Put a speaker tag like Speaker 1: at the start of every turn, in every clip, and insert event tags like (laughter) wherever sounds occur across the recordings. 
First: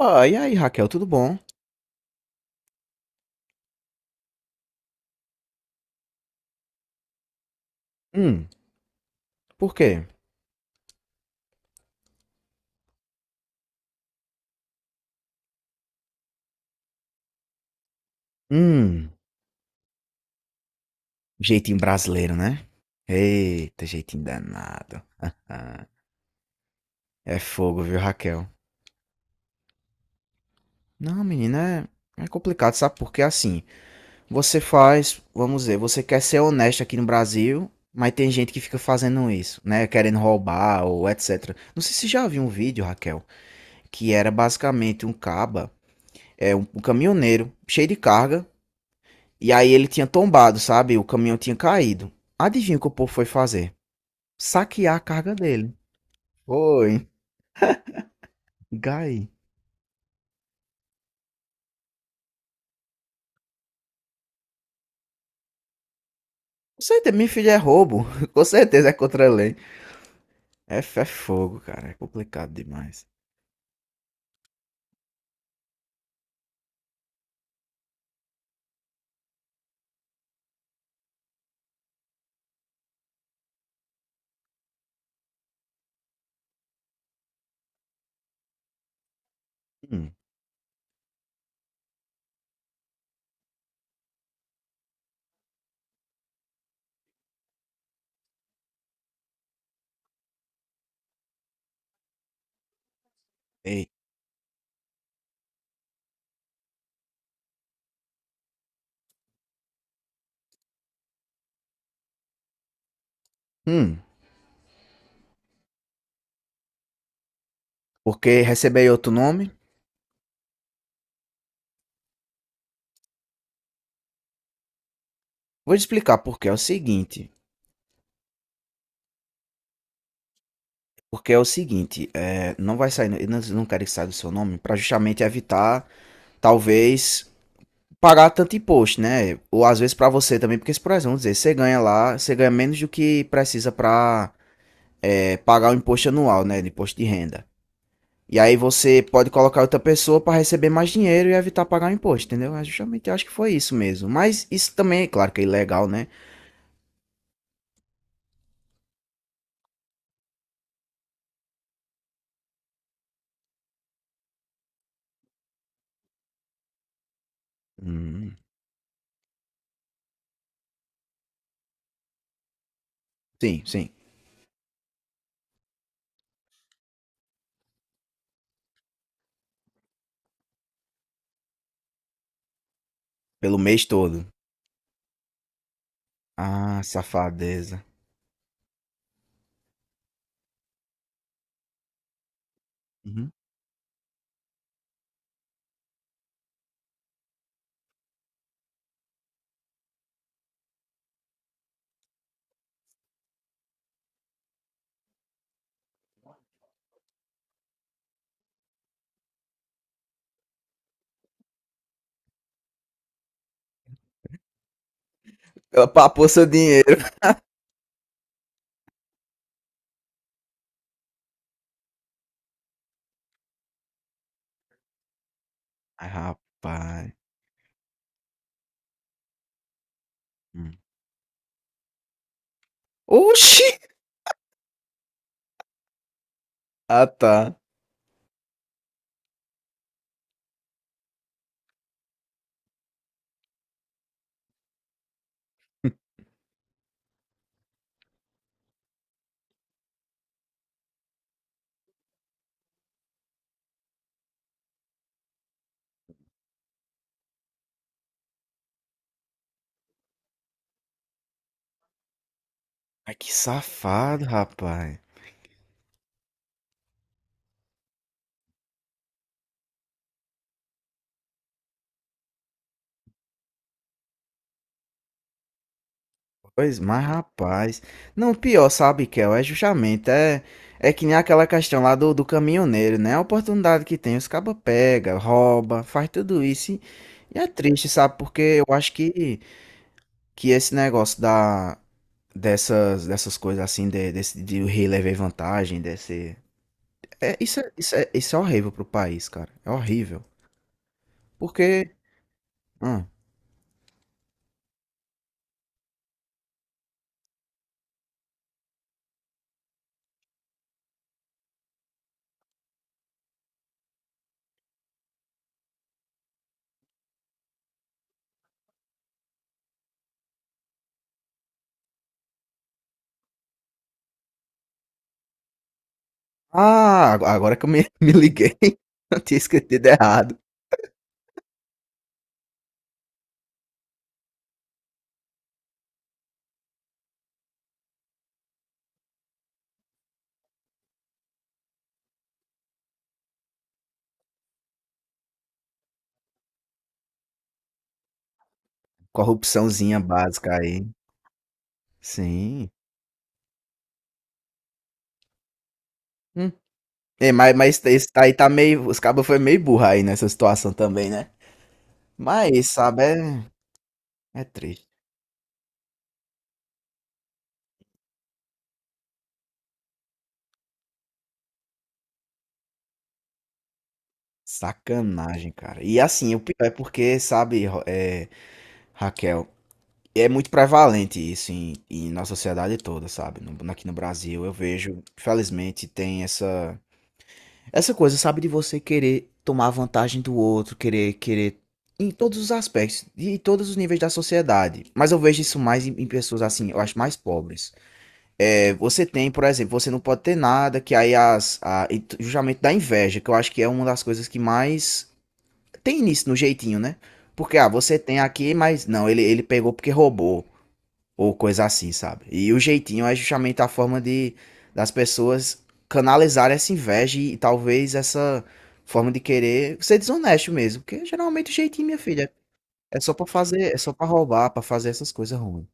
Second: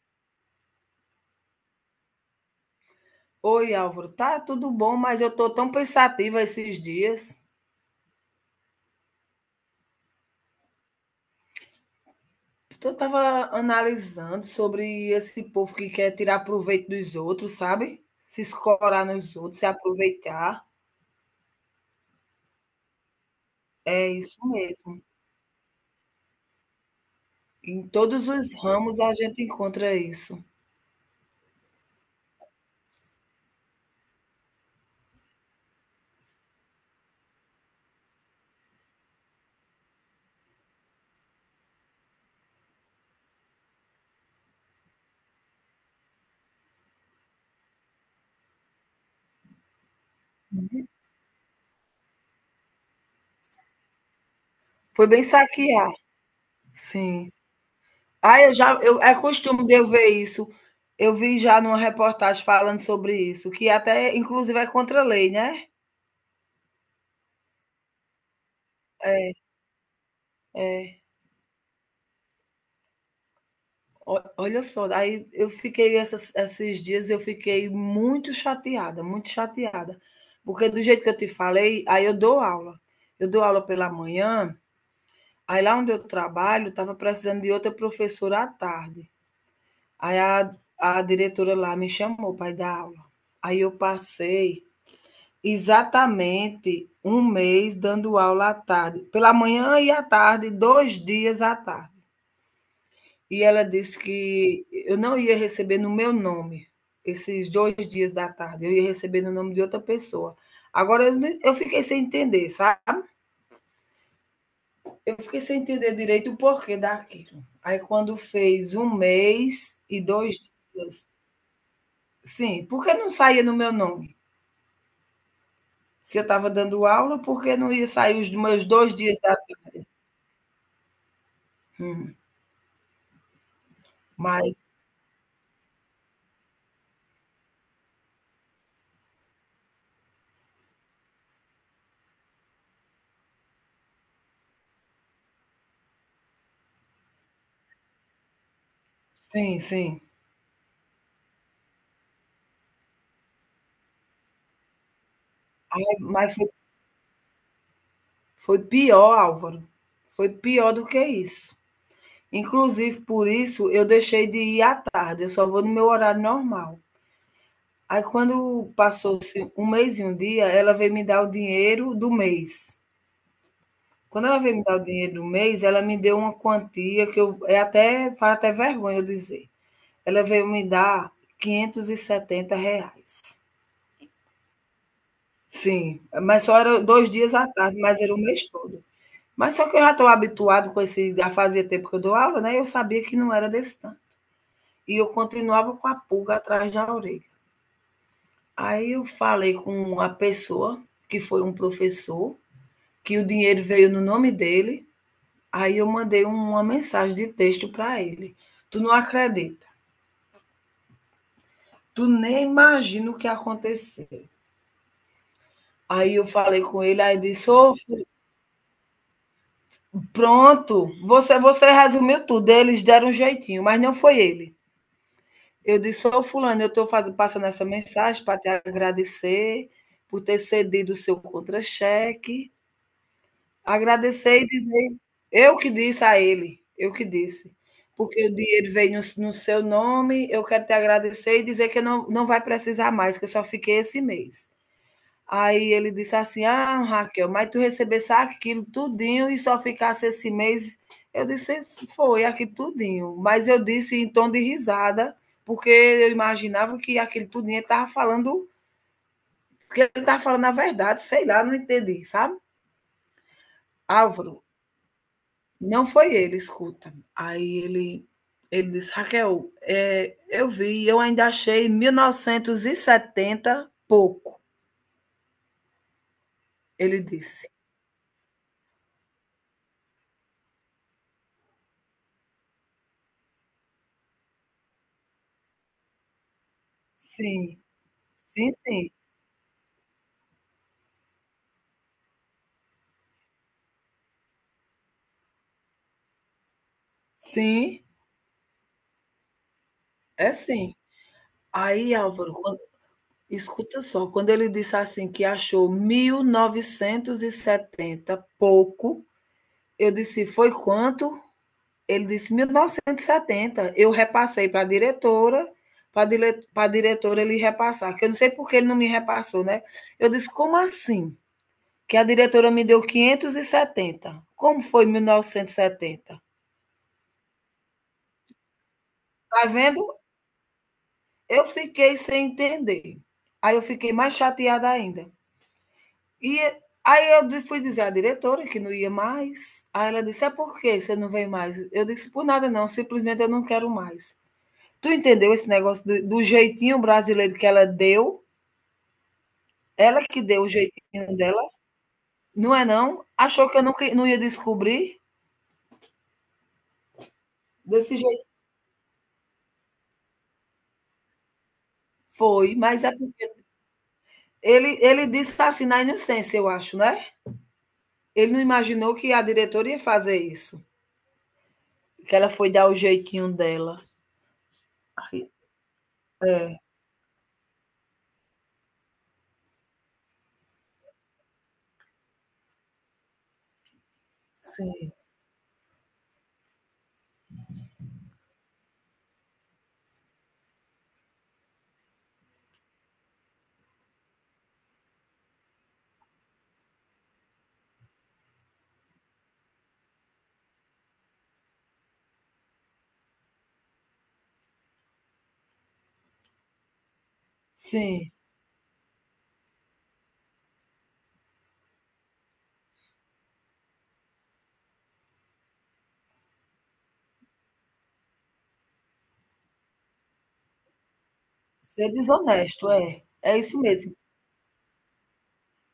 Speaker 1: Ah, e aí, Raquel, tudo bom?
Speaker 2: Oi, Álvaro, tá tudo bom, mas eu tô tão pensativa esses dias.
Speaker 1: Hum, por quê?
Speaker 2: Eu tava analisando sobre esse povo que quer tirar proveito dos outros, sabe? Se escorar
Speaker 1: Hum,
Speaker 2: nos outros, se aproveitar.
Speaker 1: jeitinho brasileiro, né? Eita,
Speaker 2: É
Speaker 1: jeitinho
Speaker 2: isso
Speaker 1: danado.
Speaker 2: mesmo.
Speaker 1: (laughs) É fogo,
Speaker 2: Em
Speaker 1: viu,
Speaker 2: todos
Speaker 1: Raquel?
Speaker 2: os ramos a gente encontra isso.
Speaker 1: Não, menina, é complicado, sabe? Porque assim, você faz, vamos dizer, você quer ser honesto aqui no Brasil, mas tem gente que fica fazendo isso, né? Querendo roubar ou etc. Não sei se já viu um vídeo, Raquel, que era basicamente um caba, é um caminhoneiro cheio de carga. E aí ele tinha tombado, sabe? O caminhão tinha caído. Adivinha o que o povo foi fazer? Saquear a
Speaker 2: Foi bem
Speaker 1: carga dele.
Speaker 2: saquear,
Speaker 1: Foi.
Speaker 2: sim. Ah, é
Speaker 1: Gai.
Speaker 2: costume de eu ver isso. Eu vi já numa reportagem falando sobre isso, que até inclusive é contra a lei, né?
Speaker 1: Com certeza, minha filha, é roubo. (laughs) Com certeza é contra a
Speaker 2: É,
Speaker 1: lei. É,
Speaker 2: é.
Speaker 1: é fogo, cara. É complicado demais.
Speaker 2: O olha só, aí eu fiquei essas esses dias eu fiquei muito chateada, porque do jeito que eu te falei, aí eu dou aula. Eu dou aula pela manhã, aí lá onde eu trabalho estava precisando de outra professora à tarde.
Speaker 1: Hum,
Speaker 2: Aí a diretora lá me chamou para ir dar aula. Aí eu passei exatamente um mês dando aula à tarde, pela manhã e à tarde, 2 dias à tarde. E ela
Speaker 1: ei.
Speaker 2: disse que eu não ia receber no meu nome esses 2 dias da tarde, eu ia receber no nome de outra pessoa. Agora eu fiquei sem entender, sabe?
Speaker 1: Hum,
Speaker 2: Eu fiquei sem entender direito o porquê daquilo. Aí quando
Speaker 1: porque
Speaker 2: fez um
Speaker 1: receber outro nome?
Speaker 2: mês e dois dias, sim, por que não saía no meu nome?
Speaker 1: Vou te explicar
Speaker 2: Se eu
Speaker 1: porque
Speaker 2: estava
Speaker 1: é o
Speaker 2: dando aula,
Speaker 1: seguinte.
Speaker 2: por que não ia sair os meus 2 dias da
Speaker 1: Porque é o seguinte,
Speaker 2: hum,
Speaker 1: é, não vai sair, eu não- não quero que saia do seu
Speaker 2: mas
Speaker 1: nome, para justamente evitar, talvez, pagar tanto imposto, né? Ou às vezes pra você também, porque, por exemplo, vamos dizer, você ganha lá, você ganha menos do que precisa pra é, pagar o imposto anual, né? De imposto de renda. E aí você pode
Speaker 2: sim,
Speaker 1: colocar outra
Speaker 2: sim.
Speaker 1: pessoa pra receber mais dinheiro e evitar pagar o imposto, entendeu? É. Justamente eu acho que foi isso mesmo. Mas isso também, é claro que é ilegal, né?
Speaker 2: Mas foi pior, Álvaro, foi pior do que isso. Inclusive, por isso, eu deixei de ir à tarde, eu só vou no meu horário normal. Aí,
Speaker 1: Hum,
Speaker 2: quando passou assim, um mês e um dia, ela veio me dar o dinheiro do mês.
Speaker 1: sim, sim.
Speaker 2: Quando ela veio me dar o dinheiro do mês, ela me deu uma quantia que faz até vergonha eu dizer. Ela veio me dar R$ 570.
Speaker 1: Pelo mês todo.
Speaker 2: Sim, mas só
Speaker 1: Ah,
Speaker 2: era 2 dias à tarde,
Speaker 1: safadeza.
Speaker 2: mas era o mês todo. Mas só que eu já estou habituado com esse, já fazia tempo que eu dou aula, né? Eu sabia que
Speaker 1: Uhum.
Speaker 2: não era desse tanto. E eu continuava com a pulga atrás da orelha. Aí eu falei com uma pessoa, que foi um professor, que o dinheiro veio no nome dele. Aí eu mandei uma mensagem de texto para ele. Tu não acredita. Tu nem imagina o que aconteceu.
Speaker 1: Ela
Speaker 2: Aí eu
Speaker 1: papou seu
Speaker 2: falei com
Speaker 1: dinheiro.
Speaker 2: ele, aí disse: Ô, pronto, você resumiu tudo. Eles deram um jeitinho, mas não foi ele. Eu disse:
Speaker 1: Ai,
Speaker 2: Ô, Fulano, eu estou
Speaker 1: rapaz.
Speaker 2: passando essa mensagem para te agradecer por ter
Speaker 1: Hum.
Speaker 2: cedido o seu contra-cheque.
Speaker 1: Oxi!
Speaker 2: Agradecer e dizer, eu que disse a ele, eu que
Speaker 1: Ah,
Speaker 2: disse.
Speaker 1: tá.
Speaker 2: Porque o dinheiro veio no seu nome, eu quero te agradecer e dizer que não, não vai precisar mais, que eu só fiquei esse mês. Aí ele disse assim: Ah, Raquel, mas tu recebesse aquilo tudinho e só ficasse esse mês. Eu disse: Foi, aqui tudinho. Mas eu disse em tom de risada, porque eu imaginava que aquele tudinho estava falando, que ele estava falando a verdade, sei lá, não entendi, sabe?
Speaker 1: Ai, que safado,
Speaker 2: Álvaro,
Speaker 1: rapaz.
Speaker 2: não foi ele, escuta. Aí ele disse: "Raquel, eu vi, eu ainda achei 1.970 pouco",
Speaker 1: Pois,
Speaker 2: ele
Speaker 1: mas
Speaker 2: disse.
Speaker 1: rapaz. Não, pior, sabe, Kel? É justamente. É, é que nem aquela questão lá do caminhoneiro, né? A oportunidade que tem, os cabos pega, rouba, faz tudo isso. E é
Speaker 2: Sim,
Speaker 1: triste, sabe?
Speaker 2: sim,
Speaker 1: Porque eu
Speaker 2: sim.
Speaker 1: acho que esse negócio da, dessas, dessas coisas assim, de, desse, de o rei levar vantagem, desse. É, isso, é,
Speaker 2: Sim,
Speaker 1: isso, é, isso é horrível pro país, cara. É horrível.
Speaker 2: é sim. Aí,
Speaker 1: Porque.
Speaker 2: Álvaro, quando
Speaker 1: Hum.
Speaker 2: escuta só, quando ele disse assim que achou 1.970 pouco, eu disse: "Foi quanto?" Ele disse 1.970. Eu repassei para a diretora ele repassar, que eu não sei por que ele não me repassou, né? Eu disse, como assim? Que a diretora me deu 570. Como foi 1.970?
Speaker 1: Ah, agora que eu me, (laughs) me liguei. (laughs) Eu tinha
Speaker 2: Tá
Speaker 1: escrito
Speaker 2: vendo?
Speaker 1: errado.
Speaker 2: Eu fiquei sem entender. Aí eu fiquei mais chateada ainda. E aí eu fui dizer à diretora que não ia mais. Aí ela disse: É por que você não vem mais? Eu disse: Por nada não, simplesmente eu não quero mais. Tu entendeu esse negócio do jeitinho brasileiro que ela deu?
Speaker 1: Corrupçãozinha
Speaker 2: Ela que deu o
Speaker 1: básica aí.
Speaker 2: jeitinho dela, não é
Speaker 1: Sim.
Speaker 2: não? Achou que eu nunca, não ia descobrir?
Speaker 1: Hum. É, mas tá,
Speaker 2: Desse
Speaker 1: esse tá
Speaker 2: jeito
Speaker 1: aí tá meio. Os cabos foi meio burro aí nessa situação também, né?
Speaker 2: foi,
Speaker 1: Mas,
Speaker 2: mas é
Speaker 1: sabe,
Speaker 2: porque
Speaker 1: é, é
Speaker 2: ele,
Speaker 1: triste.
Speaker 2: ele disse assim na inocência, eu acho, né? Ele não imaginou que a diretora ia fazer isso. Que ela foi dar o jeitinho dela.
Speaker 1: Sacanagem, cara. E assim, o pior
Speaker 2: É,
Speaker 1: é porque, sabe, é, Raquel, é muito prevalente isso em nossa sociedade toda, sabe? Aqui no Brasil, eu
Speaker 2: sim,
Speaker 1: vejo, infelizmente, tem essa, essa coisa, sabe, de você querer tomar vantagem do outro, querer, querer. Em todos os aspectos, e em todos os níveis da sociedade. Mas eu vejo isso mais em pessoas assim, eu acho mais pobres. É, você tem, por exemplo, você não pode ter nada, que aí as, a, justamente da inveja, que eu acho que é uma das coisas que mais tem início no jeitinho, né? Porque, ah, você
Speaker 2: sim.
Speaker 1: tem aqui, mas não, ele pegou porque roubou, ou coisa assim, sabe? E o jeitinho é justamente a forma de das pessoas canalizarem essa inveja e, talvez essa forma de querer ser desonesto mesmo, porque geralmente o jeitinho,
Speaker 2: Ser
Speaker 1: minha filha,
Speaker 2: desonesto,
Speaker 1: é
Speaker 2: é.
Speaker 1: só pra
Speaker 2: É isso
Speaker 1: fazer, é só
Speaker 2: mesmo.
Speaker 1: pra roubar, pra fazer essas coisas ruins.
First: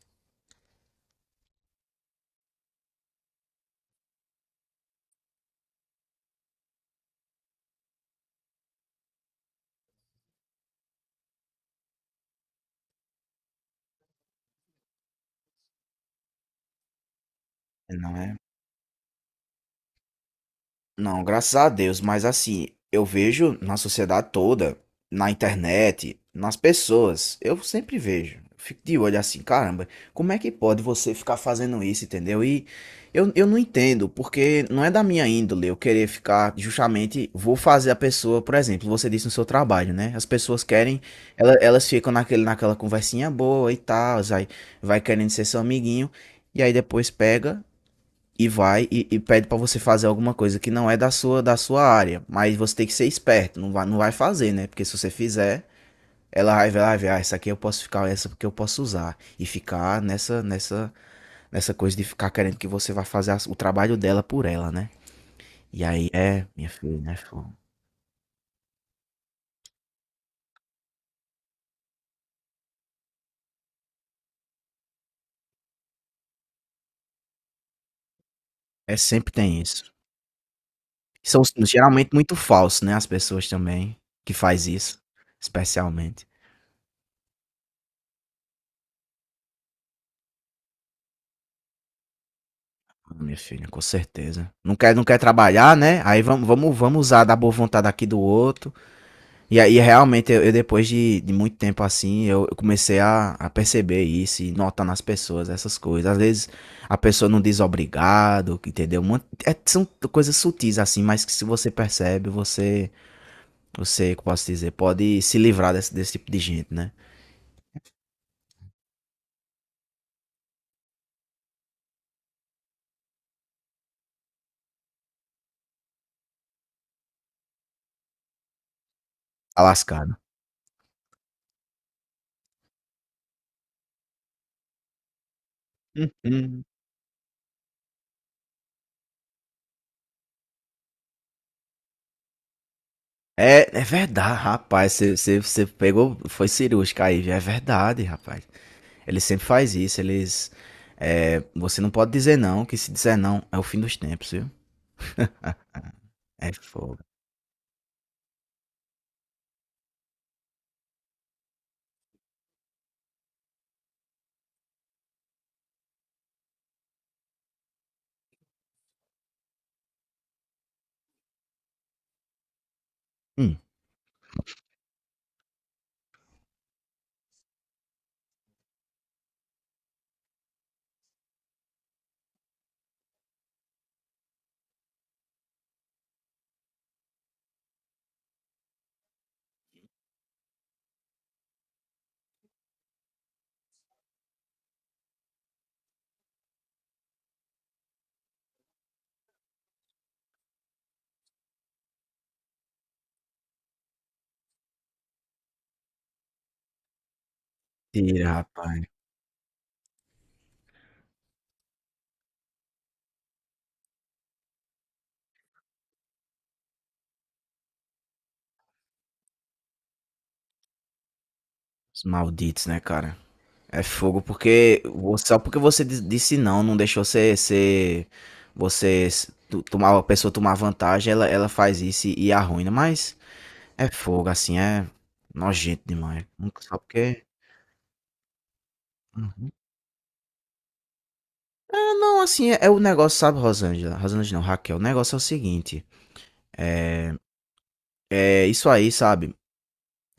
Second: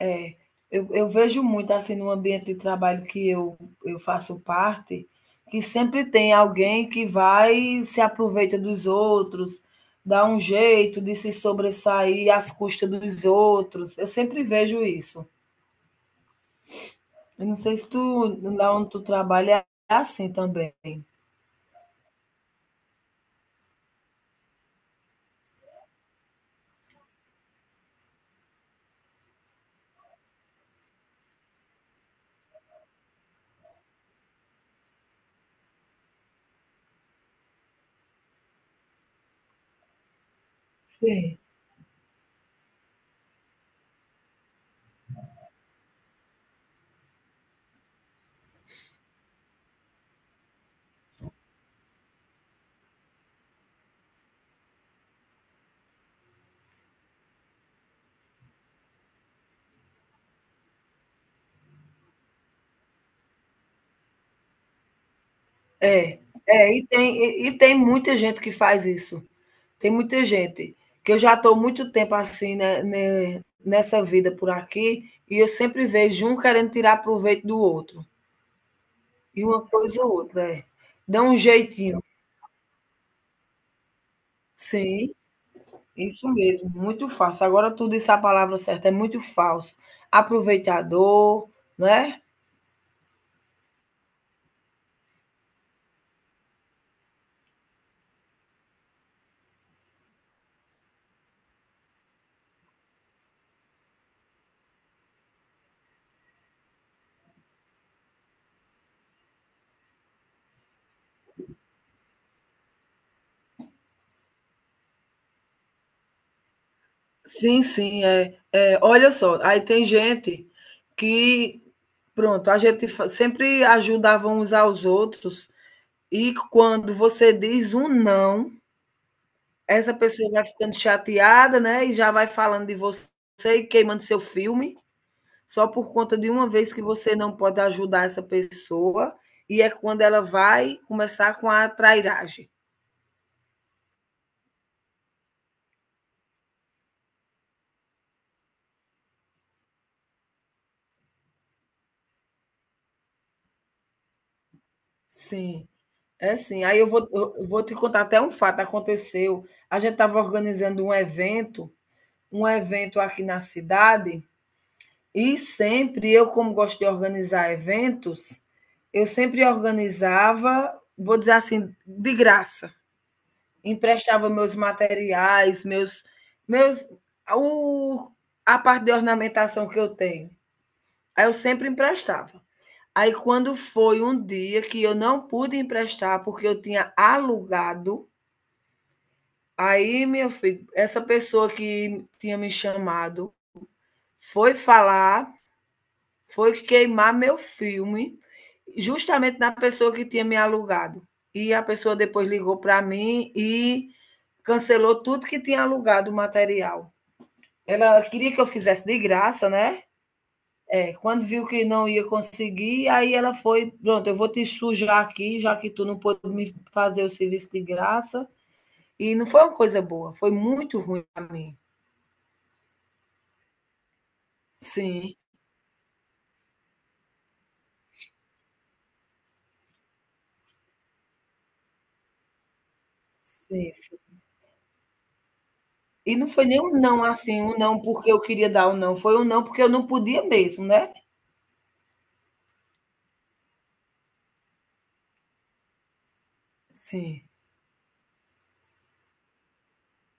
Speaker 2: É, eu vejo muito assim no ambiente de trabalho que eu faço parte, que sempre tem alguém que vai e se aproveita dos outros, dá um jeito de se sobressair às custas dos outros. Eu sempre vejo isso. Eu não sei se tu,
Speaker 1: Não é?
Speaker 2: lá onde tu trabalha, é assim também.
Speaker 1: Não, graças a Deus, mas assim, eu vejo na sociedade toda, na internet, nas pessoas, eu sempre vejo. Fico de olho assim, caramba, como é que pode você ficar fazendo isso, entendeu? E eu não entendo, porque não é da minha índole eu querer ficar justamente, vou fazer a pessoa, por exemplo, você disse no seu trabalho, né? As pessoas querem,
Speaker 2: Sim.
Speaker 1: elas ficam naquele, naquela conversinha boa e tal, aí vai querendo ser seu amiguinho, e aí depois pega e vai e pede para você fazer alguma coisa que não é da sua área, mas você tem que ser esperto, não vai fazer, né? Porque se você fizer, ela vai ver, ah, essa aqui eu posso ficar, essa porque eu posso usar e ficar nessa nessa coisa de ficar querendo que você vá fazer o trabalho dela por ela, né? E aí
Speaker 2: É,
Speaker 1: é, minha
Speaker 2: é,
Speaker 1: filha, né? Fô?
Speaker 2: e tem muita gente que faz isso. Tem muita gente, que eu já estou muito tempo assim, né, nessa vida por aqui, e eu sempre vejo um querendo tirar proveito do outro,
Speaker 1: É, sempre
Speaker 2: e
Speaker 1: tem
Speaker 2: uma
Speaker 1: isso.
Speaker 2: coisa ou outra, é. Dá um
Speaker 1: São
Speaker 2: jeitinho.
Speaker 1: geralmente muito falsos, né? As pessoas também que faz isso,
Speaker 2: Sim,
Speaker 1: especialmente.
Speaker 2: isso mesmo, muito fácil. Agora tu disse a palavra certa, é muito falso. Aproveitador, né?
Speaker 1: Ah, minha filha, com certeza. Não quer trabalhar, né? Aí vamos usar da boa vontade aqui do outro. E aí, realmente, eu depois de muito tempo assim, eu comecei a perceber isso e notar nas pessoas essas coisas. Às vezes, a pessoa não diz obrigado, entendeu? São coisas sutis assim, mas que se você percebe, você, você, como posso dizer, pode se livrar desse, desse tipo de gente, né?
Speaker 2: Sim, sim, é. É, olha só, aí tem gente que, pronto, a gente fa sempre ajudava uns aos outros, e quando você diz um "não",
Speaker 1: Tá
Speaker 2: essa
Speaker 1: lascado.
Speaker 2: pessoa vai ficando chateada, né, e já vai falando de você e queimando seu filme, só por conta de uma
Speaker 1: Uhum.
Speaker 2: vez que você não pode ajudar essa pessoa, e é quando ela vai começar com a trairagem.
Speaker 1: É, é verdade, rapaz. Você pegou, foi cirúrgica aí, viu? É verdade, rapaz. Ele sempre faz isso, eles. É, você não pode dizer não, que se dizer não é o fim dos tempos, viu?
Speaker 2: Sim. É
Speaker 1: É
Speaker 2: sim. Aí eu
Speaker 1: fogo.
Speaker 2: vou, eu vou te contar até um fato, aconteceu. A gente estava organizando um evento aqui na cidade, e sempre eu, como gosto de organizar eventos, eu sempre organizava, vou dizer assim, de graça.
Speaker 1: Hum,
Speaker 2: Emprestava meus materiais, meus o, a parte de ornamentação que eu tenho. Aí eu sempre emprestava. Aí quando foi um dia que eu não pude emprestar porque eu tinha alugado, aí meu filho, essa pessoa que tinha me chamado foi falar foi queimar meu filme, justamente na pessoa que tinha me alugado. E a pessoa depois ligou para mim e cancelou tudo que tinha alugado o material. Ela queria
Speaker 1: tira,
Speaker 2: que eu fizesse
Speaker 1: rapaz.
Speaker 2: de graça, né? É, quando viu que não ia conseguir, aí ela foi, pronto, eu vou te sujar aqui, já que tu não pôde me fazer o serviço de graça. E não foi uma coisa boa, foi muito ruim para mim.
Speaker 1: Os malditos, né, cara? É fogo porque
Speaker 2: Sim,
Speaker 1: só porque disse não, não deixou você ser tomar a pessoa tomar vantagem, ela faz isso e arruina, mas
Speaker 2: sim.
Speaker 1: é fogo assim, é nojento
Speaker 2: E
Speaker 1: demais.
Speaker 2: não foi nem
Speaker 1: Nunca
Speaker 2: um
Speaker 1: só
Speaker 2: não,
Speaker 1: porque
Speaker 2: assim, um não porque eu queria dar um não, foi um não
Speaker 1: Uhum.
Speaker 2: porque eu não podia mesmo, né.
Speaker 1: É, não, assim, é, é o negócio, sabe, Rosângela? Rosângela não, Raquel. O negócio é o seguinte: é,
Speaker 2: Sim,
Speaker 1: é isso aí, sabe?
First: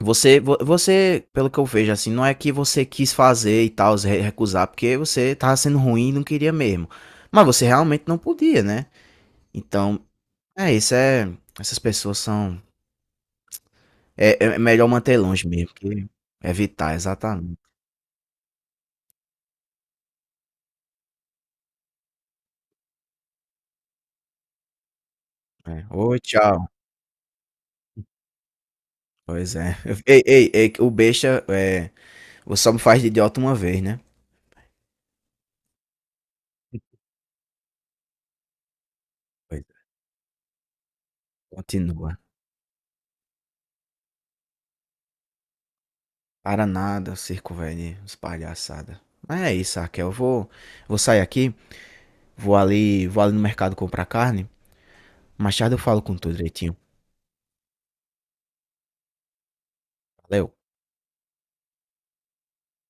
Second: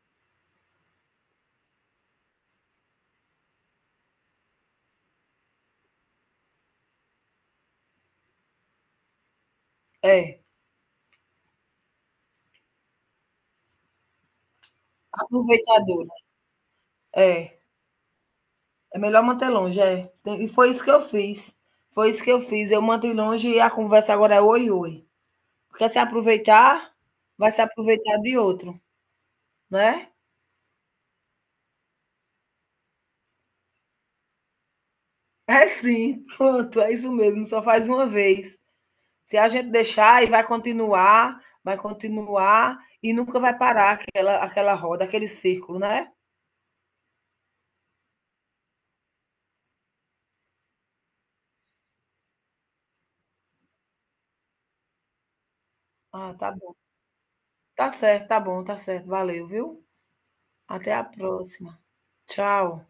Speaker 1: Você, pelo que eu vejo, assim, não é que você quis fazer e tal, se recusar, porque você tava sendo ruim e não queria mesmo. Mas você realmente não podia, né? Então,
Speaker 2: é,
Speaker 1: é isso, é. Essas pessoas são. É, é melhor manter longe mesmo, que
Speaker 2: aproveitadora.
Speaker 1: evitar,
Speaker 2: É,
Speaker 1: exatamente.
Speaker 2: é melhor manter longe, é. E foi isso que eu fiz, foi isso que eu fiz, eu mantive longe e a conversa agora é "oi, oi".
Speaker 1: É.
Speaker 2: Quer se
Speaker 1: Oi, tchau.
Speaker 2: aproveitar, vai se aproveitar de outro,
Speaker 1: Pois é. (laughs)
Speaker 2: né.
Speaker 1: Ei, ei, ei, o besta, é, você só me faz de idiota uma vez, né?
Speaker 2: É sim, pronto, é isso mesmo, só faz uma vez. Se a
Speaker 1: Pois
Speaker 2: gente deixar e
Speaker 1: é,
Speaker 2: vai
Speaker 1: continua.
Speaker 2: continuar e nunca vai parar aquela roda, aquele círculo, né.
Speaker 1: Para nada, circo velho, de palhaçada. Mas é isso, Raquel. Eu vou, vou sair aqui. Vou ali no mercado comprar carne. Mais tarde eu falo com tu
Speaker 2: Ah, tá.
Speaker 1: direitinho.
Speaker 2: Tá certo, tá bom, tá certo. Valeu, viu?
Speaker 1: Valeu.
Speaker 2: Até a próxima. Tchau.